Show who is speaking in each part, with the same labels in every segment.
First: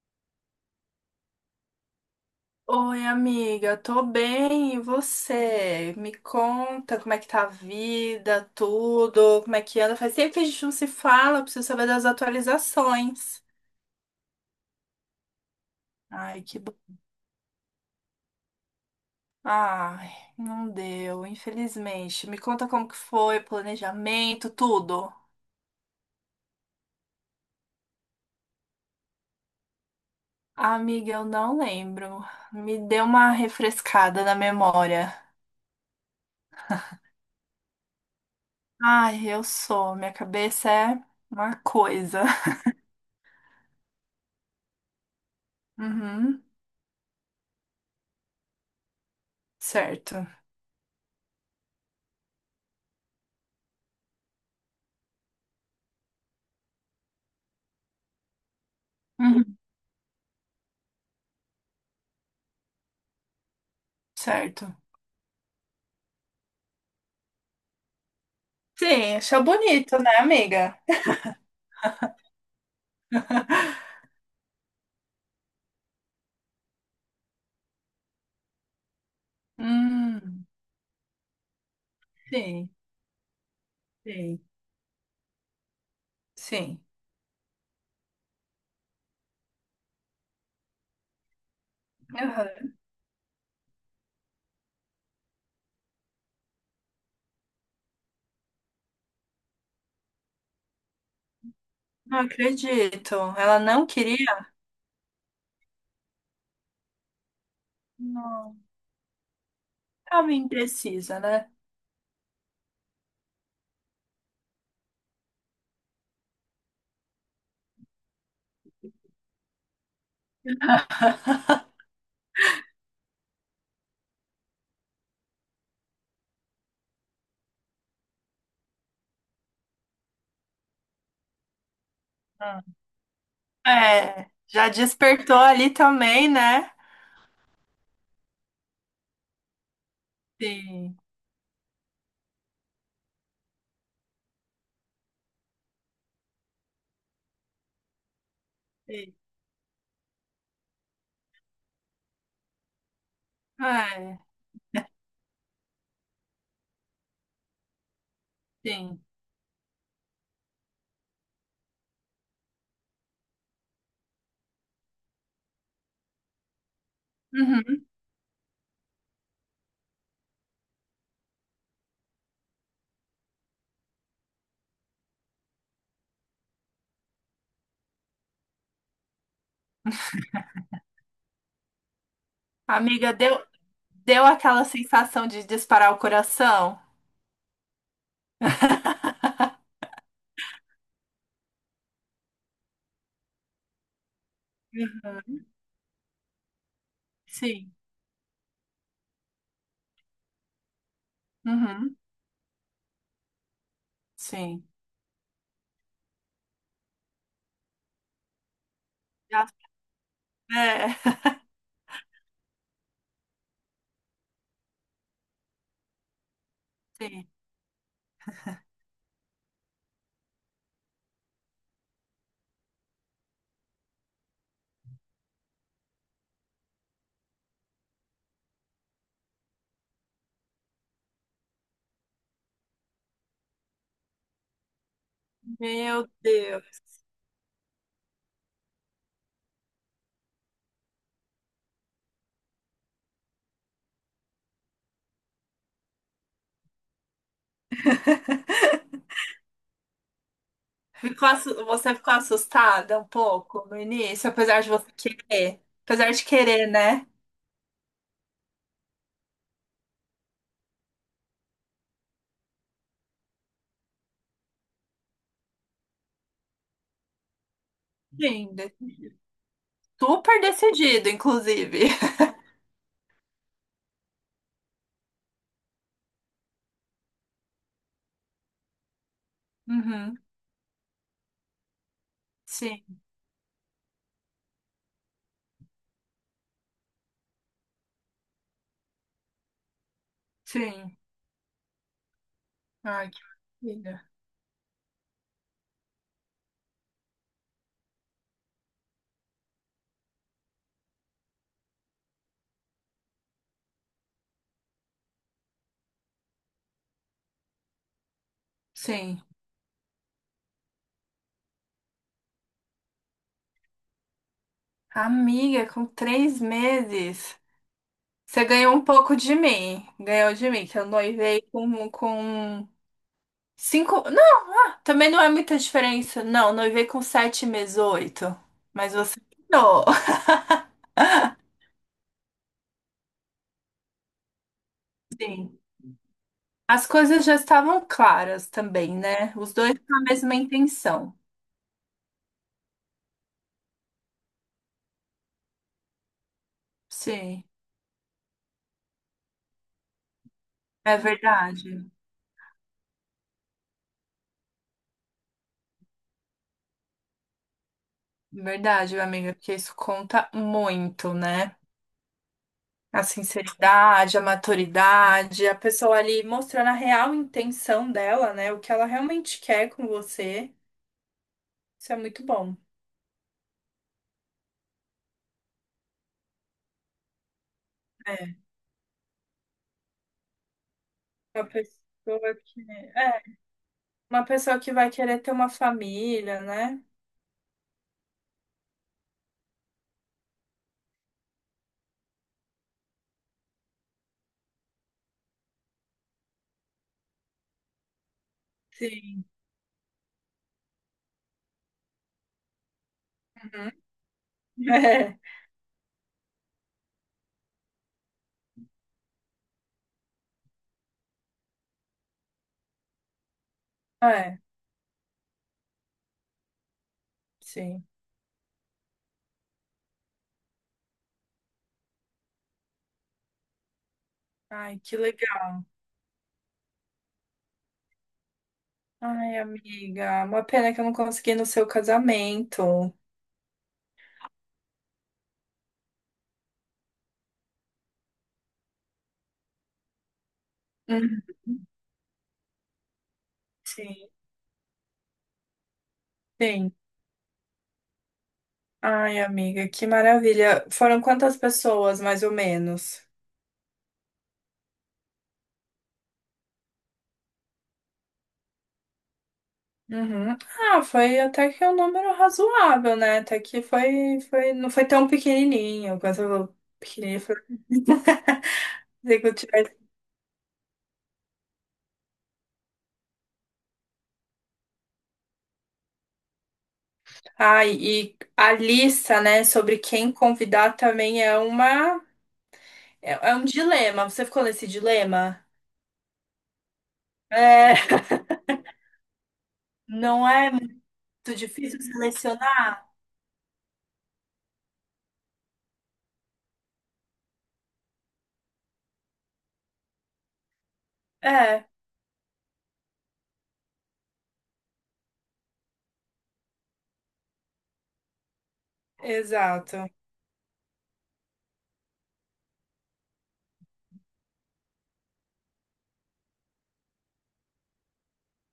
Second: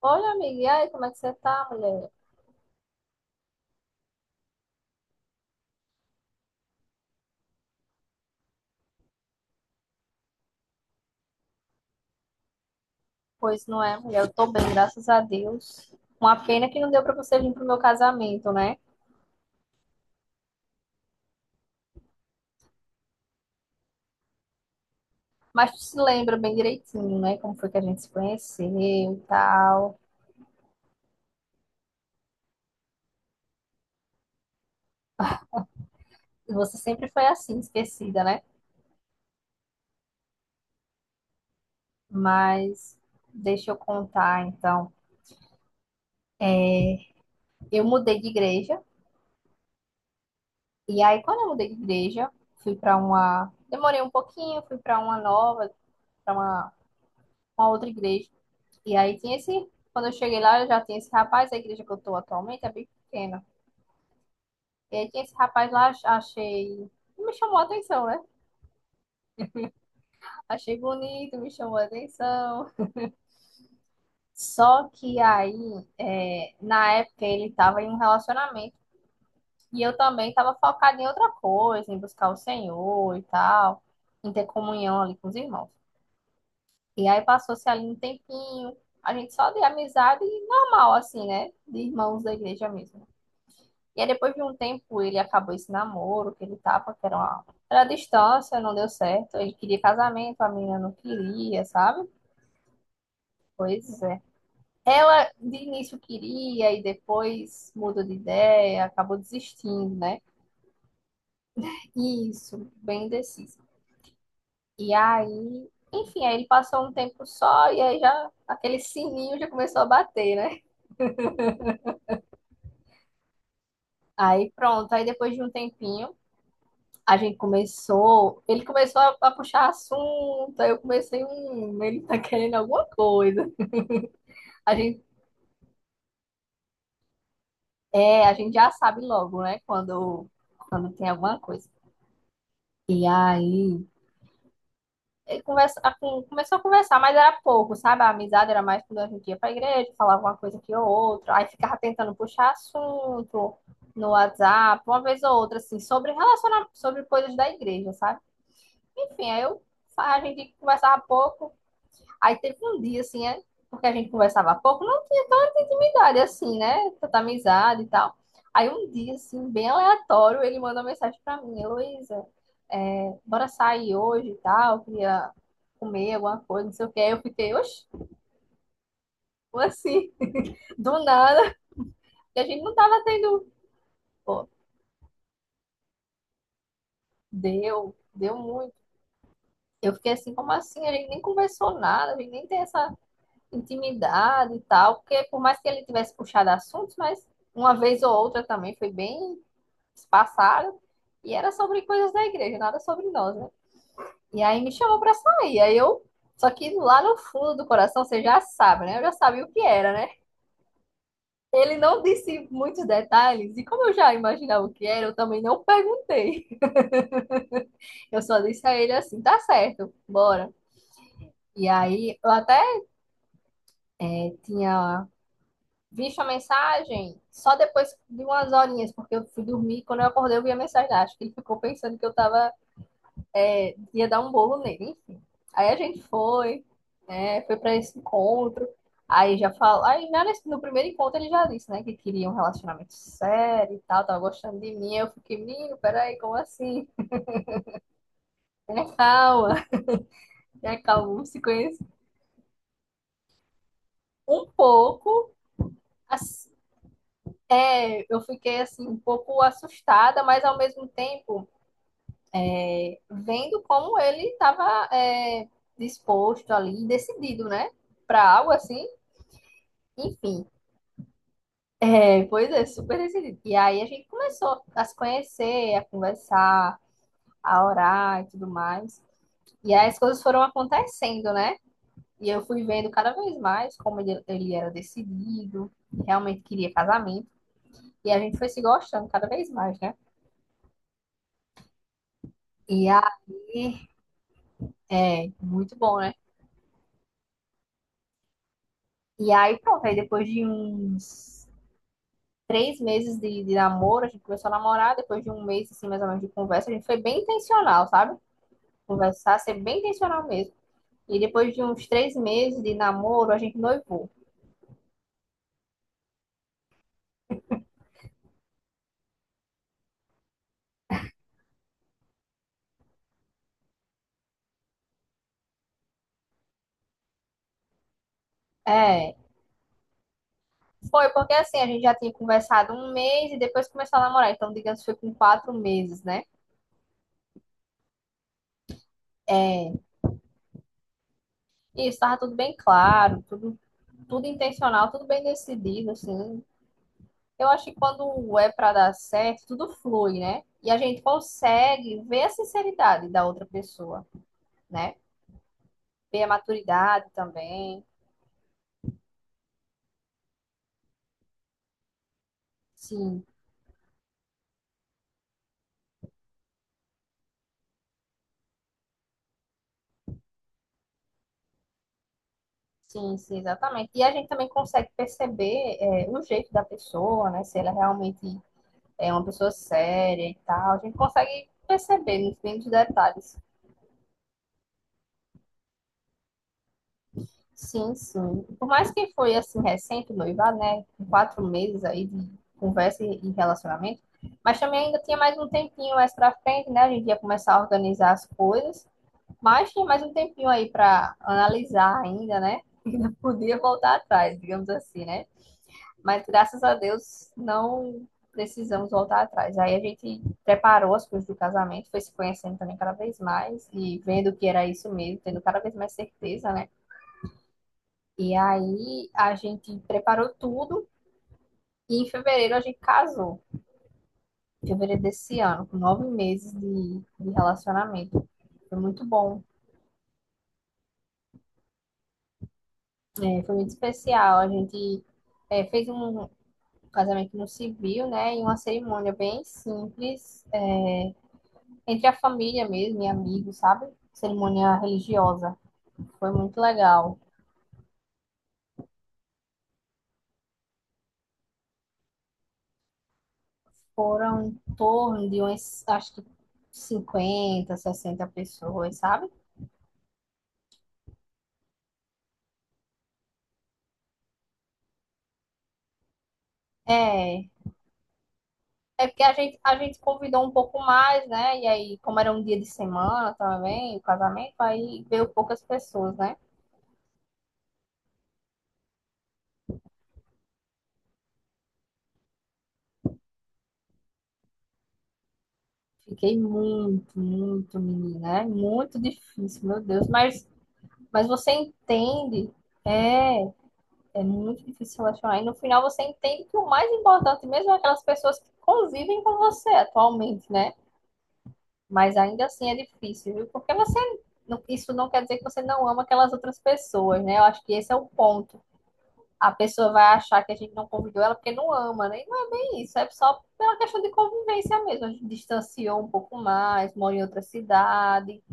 Speaker 1: Olha, amiga, e aí, como é que você tá, mulher?
Speaker 2: Oi, amiga, tô bem, e você? Me conta como é que tá a vida, tudo, como é que anda? Faz tempo que a gente não se fala, preciso saber das atualizações.
Speaker 1: Pois não é, mulher, eu tô bem, graças a Deus. Uma
Speaker 2: Ai, que
Speaker 1: pena
Speaker 2: bom.
Speaker 1: que não deu pra você vir pro meu casamento, né?
Speaker 2: Ai, não deu, infelizmente. Me conta como que foi, planejamento, tudo.
Speaker 1: Mas tu se lembra bem direitinho, né? Como foi que a gente se conheceu e tal.
Speaker 2: Amiga, eu não lembro. Me deu uma refrescada na memória.
Speaker 1: E você sempre foi assim, esquecida, né?
Speaker 2: Ai, eu sou, minha cabeça é uma coisa.
Speaker 1: Mas deixa eu contar, então.
Speaker 2: Uhum,
Speaker 1: Eu mudei de igreja,
Speaker 2: certo.
Speaker 1: e aí, quando eu mudei de igreja, fui pra uma. Demorei um pouquinho, fui pra uma nova, pra uma outra igreja. E aí tinha
Speaker 2: Uhum,
Speaker 1: esse. Quando eu cheguei lá, eu já tinha esse rapaz, a igreja que eu tô atualmente é bem pequena.
Speaker 2: certo.
Speaker 1: E aí tinha esse rapaz lá, achei. Me chamou a atenção, né?
Speaker 2: Sim, achou bonito, né,
Speaker 1: Achei
Speaker 2: amiga?
Speaker 1: bonito, me chamou a atenção. Só que aí, na época, ele tava em um relacionamento. E eu também
Speaker 2: Hum,
Speaker 1: tava focada em outra coisa, em buscar o
Speaker 2: sim,
Speaker 1: Senhor e tal, em
Speaker 2: sim,
Speaker 1: ter comunhão ali com os irmãos.
Speaker 2: sim.
Speaker 1: E aí passou-se ali um tempinho, a gente só de amizade normal, assim, né? De irmãos da igreja
Speaker 2: Aham.
Speaker 1: mesmo. E aí, depois de um tempo, ele acabou esse namoro que ele tava, que era uma, era a distância, não deu certo. Ele queria casamento, a menina não queria, sabe?
Speaker 2: Não acredito. Ela não
Speaker 1: Pois é.
Speaker 2: queria?
Speaker 1: Ela de início queria e depois mudou de
Speaker 2: Não.
Speaker 1: ideia, acabou desistindo, né?
Speaker 2: Ela imprecisa, né?
Speaker 1: Isso, bem indecisa. E aí, enfim, aí ele passou um tempo só e aí já aquele sininho já começou a bater, né? Aí pronto, aí depois de um tempinho, a gente começou, ele começou a puxar assunto, aí eu comecei, ele tá querendo
Speaker 2: Ah.
Speaker 1: alguma coisa.
Speaker 2: É, já
Speaker 1: A gente,
Speaker 2: despertou ali também, né?
Speaker 1: a gente já sabe logo, né, quando
Speaker 2: Sim,
Speaker 1: tem alguma coisa. E aí, ele conversa, começou a conversar, mas era pouco, sabe? A amizade era mais quando a
Speaker 2: sim.
Speaker 1: gente ia pra igreja, falava uma coisa aqui ou outra, aí ficava tentando puxar assunto no
Speaker 2: É,
Speaker 1: WhatsApp, uma vez ou outra, assim, sobre relacionamento, sobre coisas da igreja, sabe?
Speaker 2: sim.
Speaker 1: Enfim, aí eu, a gente conversava pouco. Aí teve um dia, assim, porque a gente conversava pouco, não tinha tanta intimidade, assim, né? Tanta
Speaker 2: Uhum.
Speaker 1: amizade e tal. Aí um dia, assim, bem aleatório, ele mandou uma mensagem pra mim, Heloísa, bora sair hoje e tal, queria comer alguma coisa, não sei o que. Aí eu fiquei, oxe, como assim, do nada, e a gente não tava
Speaker 2: Amiga, deu,
Speaker 1: tendo,
Speaker 2: deu
Speaker 1: pô,
Speaker 2: aquela sensação de disparar o coração?
Speaker 1: deu, deu muito. Eu fiquei assim, como assim? A gente nem conversou nada, a gente nem tem essa intimidade e tal,
Speaker 2: Uhum.
Speaker 1: porque por mais que ele tivesse puxado assuntos, mas uma
Speaker 2: Sim.
Speaker 1: vez ou outra também foi bem espaçado, e era sobre
Speaker 2: Uhum.
Speaker 1: coisas da igreja, nada sobre nós, né? E aí
Speaker 2: Sim.
Speaker 1: me chamou pra sair, aí eu, só que lá no fundo do coração, você já sabe, né? Eu já sabia
Speaker 2: Já-
Speaker 1: o que era, né?
Speaker 2: É,
Speaker 1: Ele não disse muitos detalhes, e como eu já imaginava o que era, eu também não perguntei.
Speaker 2: sim.
Speaker 1: Eu só disse a ele assim, tá certo, bora. E aí, eu até tinha. Vi sua mensagem só depois de umas horinhas, porque eu fui dormir. Quando eu acordei, eu vi a mensagem. Acho que ele ficou pensando que eu tava, ia dar um bolo nele, enfim. Aí a gente
Speaker 2: Meu
Speaker 1: foi,
Speaker 2: Deus.
Speaker 1: né? Foi pra esse encontro. Aí já falou. Aí já no primeiro encontro ele já disse, né? Que queria um relacionamento sério e tal, tava gostando de mim. Aí eu fiquei, menino, peraí, como assim? Tenha calma, tenha calma, vamos se conhecer.
Speaker 2: Você ficou assustada um pouco no início,
Speaker 1: Um
Speaker 2: apesar de você
Speaker 1: pouco,
Speaker 2: querer. Apesar de
Speaker 1: assim,
Speaker 2: querer, né?
Speaker 1: eu fiquei assim, um pouco assustada, mas ao mesmo tempo, vendo como ele estava disposto ali, decidido, né? Para algo
Speaker 2: Sim,
Speaker 1: assim.
Speaker 2: decidido. Super
Speaker 1: Enfim,
Speaker 2: decidido, inclusive.
Speaker 1: pois é, super decidido. E aí a gente começou a se conhecer, a conversar, a orar e tudo mais. E aí as
Speaker 2: Uhum.
Speaker 1: coisas foram acontecendo, né? E eu fui vendo
Speaker 2: Sim,
Speaker 1: cada vez mais como ele era decidido, realmente queria casamento. E a gente foi se gostando cada vez mais, né?
Speaker 2: sim.
Speaker 1: E
Speaker 2: Ai, que
Speaker 1: aí,
Speaker 2: maravilha.
Speaker 1: muito bom, né? E aí, pronto, aí depois de uns 3 meses de namoro, a gente começou a namorar, depois de um mês, assim, mais ou menos, de conversa, a gente foi bem intencional, sabe?
Speaker 2: Sim.
Speaker 1: Conversar, ser bem intencional mesmo. E depois de uns 3 meses de namoro, a gente noivou.
Speaker 2: Amiga, com 3 meses, você ganhou um pouco de mim. Ganhou de mim, que eu noivei com cinco. Não, também não é muita diferença. Não, noivei com 7 meses, oito. Mas
Speaker 1: É,
Speaker 2: você ganhou.
Speaker 1: foi porque assim, a gente já tinha conversado um mês e depois começou a namorar. Então, digamos, foi com quatro
Speaker 2: Sim.
Speaker 1: meses, né?
Speaker 2: As coisas já estavam claras também, né? Os
Speaker 1: É,
Speaker 2: dois com a mesma intenção.
Speaker 1: e estava tudo bem claro, tudo, tudo intencional, tudo bem decidido, assim.
Speaker 2: Sim,
Speaker 1: Eu acho que quando é para dar certo, tudo flui, né? E a
Speaker 2: é
Speaker 1: gente
Speaker 2: verdade.
Speaker 1: consegue ver a sinceridade da outra pessoa, né? Ver a maturidade também.
Speaker 2: Verdade, amiga, porque isso conta muito, né? A
Speaker 1: Sim,
Speaker 2: sinceridade, a maturidade, a pessoa ali mostrando a real intenção dela, né? O que ela realmente quer com você. Isso é muito bom.
Speaker 1: sim, sim, exatamente. E a gente também consegue perceber o jeito da pessoa, né? Se ela
Speaker 2: É,
Speaker 1: realmente é uma pessoa séria e tal. A gente
Speaker 2: uma
Speaker 1: consegue perceber
Speaker 2: pessoa
Speaker 1: nos
Speaker 2: que,
Speaker 1: mínimos
Speaker 2: é,
Speaker 1: detalhes.
Speaker 2: uma pessoa que vai querer ter uma família, né?
Speaker 1: Sim, sim. Por mais que foi assim recente o noivado, né? Com 4 meses aí de conversa e relacionamento. Mas também ainda tinha mais um tempinho mais pra frente, né? A gente ia começar a organizar as coisas.
Speaker 2: Sim.
Speaker 1: Mas tem mais um tempinho aí para analisar ainda, né? Ainda podia
Speaker 2: Uhum.
Speaker 1: voltar atrás, digamos assim,
Speaker 2: É,
Speaker 1: né? Mas graças a Deus não precisamos voltar atrás. Aí a gente preparou as coisas do casamento, foi se conhecendo também cada vez mais e vendo
Speaker 2: é,
Speaker 1: que era isso mesmo, tendo cada vez mais certeza, né?
Speaker 2: sim.
Speaker 1: E aí a gente preparou tudo e em fevereiro a gente casou. Em
Speaker 2: Ai, que
Speaker 1: fevereiro
Speaker 2: legal.
Speaker 1: desse ano, com 9 meses de relacionamento. Foi muito
Speaker 2: Ai,
Speaker 1: bom,
Speaker 2: amiga, uma pena que eu não consegui ir no seu casamento.
Speaker 1: foi muito especial. A gente fez um casamento no civil, né? E uma cerimônia bem simples,
Speaker 2: Uhum.
Speaker 1: entre a família mesmo e amigos, sabe?
Speaker 2: Sim,
Speaker 1: Cerimônia religiosa. Foi muito
Speaker 2: sim.
Speaker 1: legal.
Speaker 2: Ai, amiga, que maravilha. Foram quantas pessoas, mais ou menos?
Speaker 1: Foram em torno de umas, acho que 50, 60 pessoas, sabe?
Speaker 2: Uhum. Ah, foi até que um número razoável, né? Até que foi, não foi tão pequenininho. Quando você falou pequenininho, foi
Speaker 1: É, é, porque
Speaker 2: que
Speaker 1: a
Speaker 2: eu
Speaker 1: gente, a
Speaker 2: tivesse.
Speaker 1: gente convidou um pouco mais, né? E aí, como era um dia de semana também, o casamento, aí veio poucas pessoas, né?
Speaker 2: Ai, e a lista, né, sobre quem convidar também é um dilema. Você ficou nesse dilema?
Speaker 1: Fiquei muito,
Speaker 2: É,
Speaker 1: muito, menina. É muito difícil, meu Deus.
Speaker 2: não
Speaker 1: Mas
Speaker 2: é muito
Speaker 1: Mas você
Speaker 2: difícil
Speaker 1: entende,
Speaker 2: selecionar?
Speaker 1: é, é muito difícil relacionar. E no final você entende que o mais importante mesmo é aquelas pessoas que convivem com você atualmente, né?
Speaker 2: É.
Speaker 1: Mas ainda assim é difícil, viu? Porque você, isso não quer dizer que você não ama aquelas outras pessoas, né? Eu acho que esse é o ponto. A
Speaker 2: Exato.
Speaker 1: pessoa vai achar que a gente não convidou ela porque não ama, né? E não é bem isso, é só pela questão de convivência mesmo. A gente distanciou um pouco mais, mora em outra cidade,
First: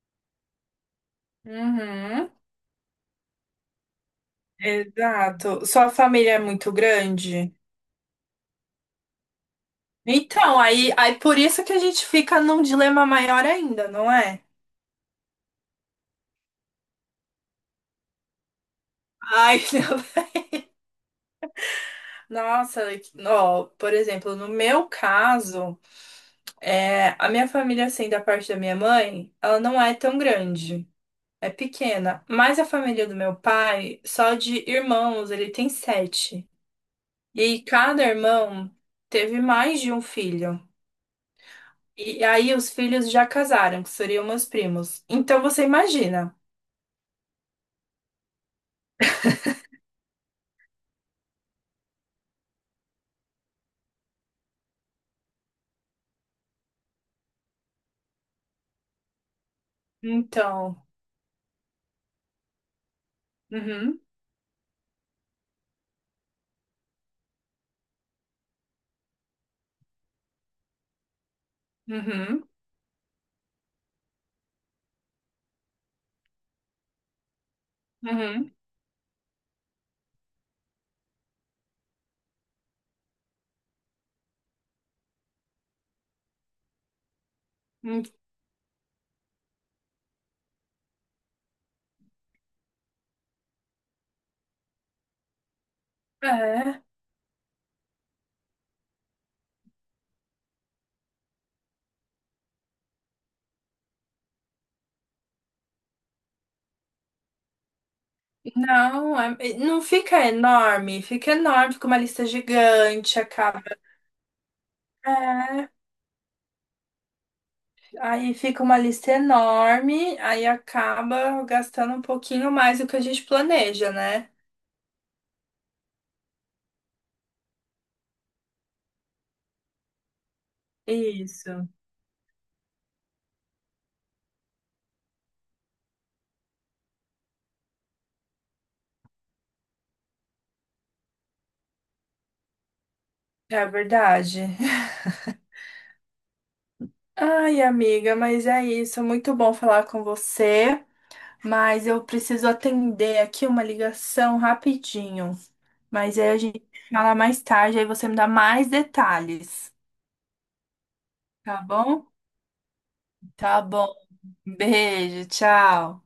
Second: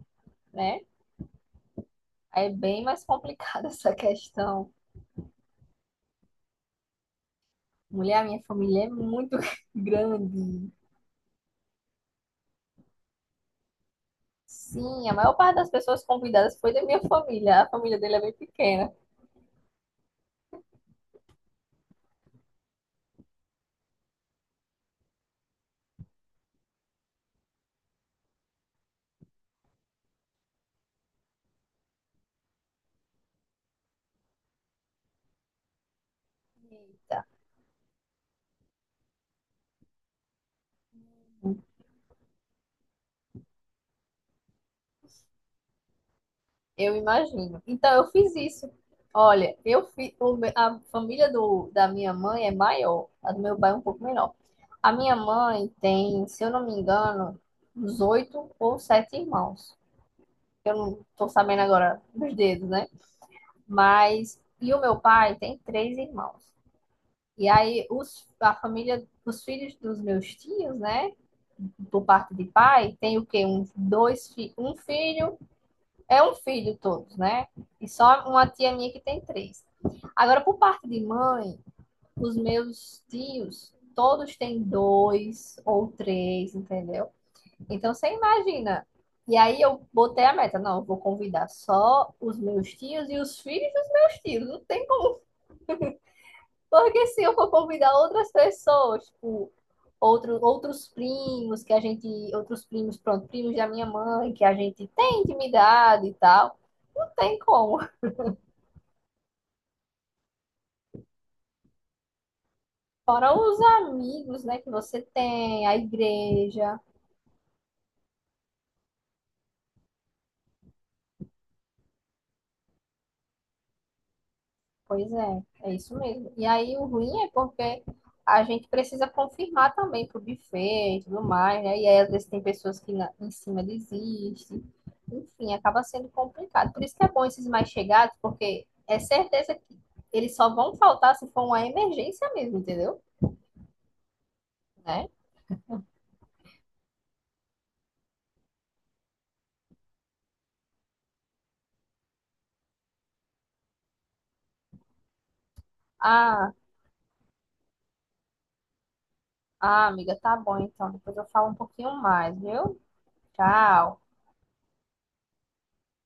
Speaker 1: né?
Speaker 2: Uhum.
Speaker 1: Aí é bem mais complicada essa questão.
Speaker 2: Exato. Sua família é muito grande?
Speaker 1: Mulher, a minha família é muito
Speaker 2: Então,
Speaker 1: grande.
Speaker 2: aí por isso que a gente fica num dilema maior ainda, não é?
Speaker 1: Sim, a maior parte das pessoas convidadas foi da minha família. A família dele é bem pequena.
Speaker 2: Ai, não. Nossa, ó, por exemplo, no meu caso, a minha família, assim, da parte da minha mãe, ela não é tão grande, é pequena. Mas a família do meu pai, só de irmãos, ele tem sete.
Speaker 1: Eita,
Speaker 2: E cada irmão teve mais de um filho. E aí os filhos já casaram, que seriam meus primos. Então você imagina.
Speaker 1: eu imagino. Então, eu fiz isso. Olha, eu a família da minha mãe é maior, a do meu pai é um pouco menor. A minha mãe tem, se eu não me engano, uns oito ou sete irmãos. Eu
Speaker 2: Então,
Speaker 1: não estou sabendo agora dos dedos, né?
Speaker 2: uhum,
Speaker 1: Mas, e o meu pai tem três irmãos. E aí os, a família, os filhos dos meus tios, né? Por parte
Speaker 2: uhum,
Speaker 1: de pai, tem o quê? Um, dois, um filho, é um filho todos, né? E só uma
Speaker 2: uhum.
Speaker 1: tia minha que tem três. Agora, por parte de mãe, os meus tios, todos têm dois ou três, entendeu? Então,
Speaker 2: Uhum.
Speaker 1: você imagina. E aí eu botei a meta, não, eu vou convidar só os meus tios e os filhos dos meus tios. Não tem como,
Speaker 2: É,
Speaker 1: porque se eu for convidar outras pessoas, tipo, outros primos que a gente, outros primos, pronto, primos da minha mãe, que a gente tem intimidade e tal, não tem como.
Speaker 2: não, não fica enorme, fica enorme, fica uma lista gigante,
Speaker 1: Fora os
Speaker 2: acaba.
Speaker 1: amigos, né, que você tem,
Speaker 2: É,
Speaker 1: a igreja.
Speaker 2: aí fica uma lista enorme, aí acaba gastando um pouquinho mais do que a gente planeja, né?
Speaker 1: Pois é, é isso mesmo. E aí o ruim é porque a gente precisa confirmar também pro buffet e tudo mais,
Speaker 2: Isso,
Speaker 1: né? E aí às vezes tem pessoas que em cima desistem. Enfim, acaba sendo complicado. Por isso que é bom esses mais chegados, porque é certeza que eles só vão faltar se for uma emergência mesmo, entendeu?
Speaker 2: é verdade.
Speaker 1: Né?
Speaker 2: Ai, amiga, mas é isso. Muito bom falar com você. Mas eu preciso atender aqui uma ligação rapidinho. Mas aí a
Speaker 1: Ah,
Speaker 2: gente fala mais tarde, aí você me dá mais detalhes,
Speaker 1: ah, amiga, tá bom então. Depois eu falo um
Speaker 2: tá
Speaker 1: pouquinho
Speaker 2: bom?
Speaker 1: mais, viu?
Speaker 2: Tá bom.
Speaker 1: Tchau.
Speaker 2: Beijo, tchau.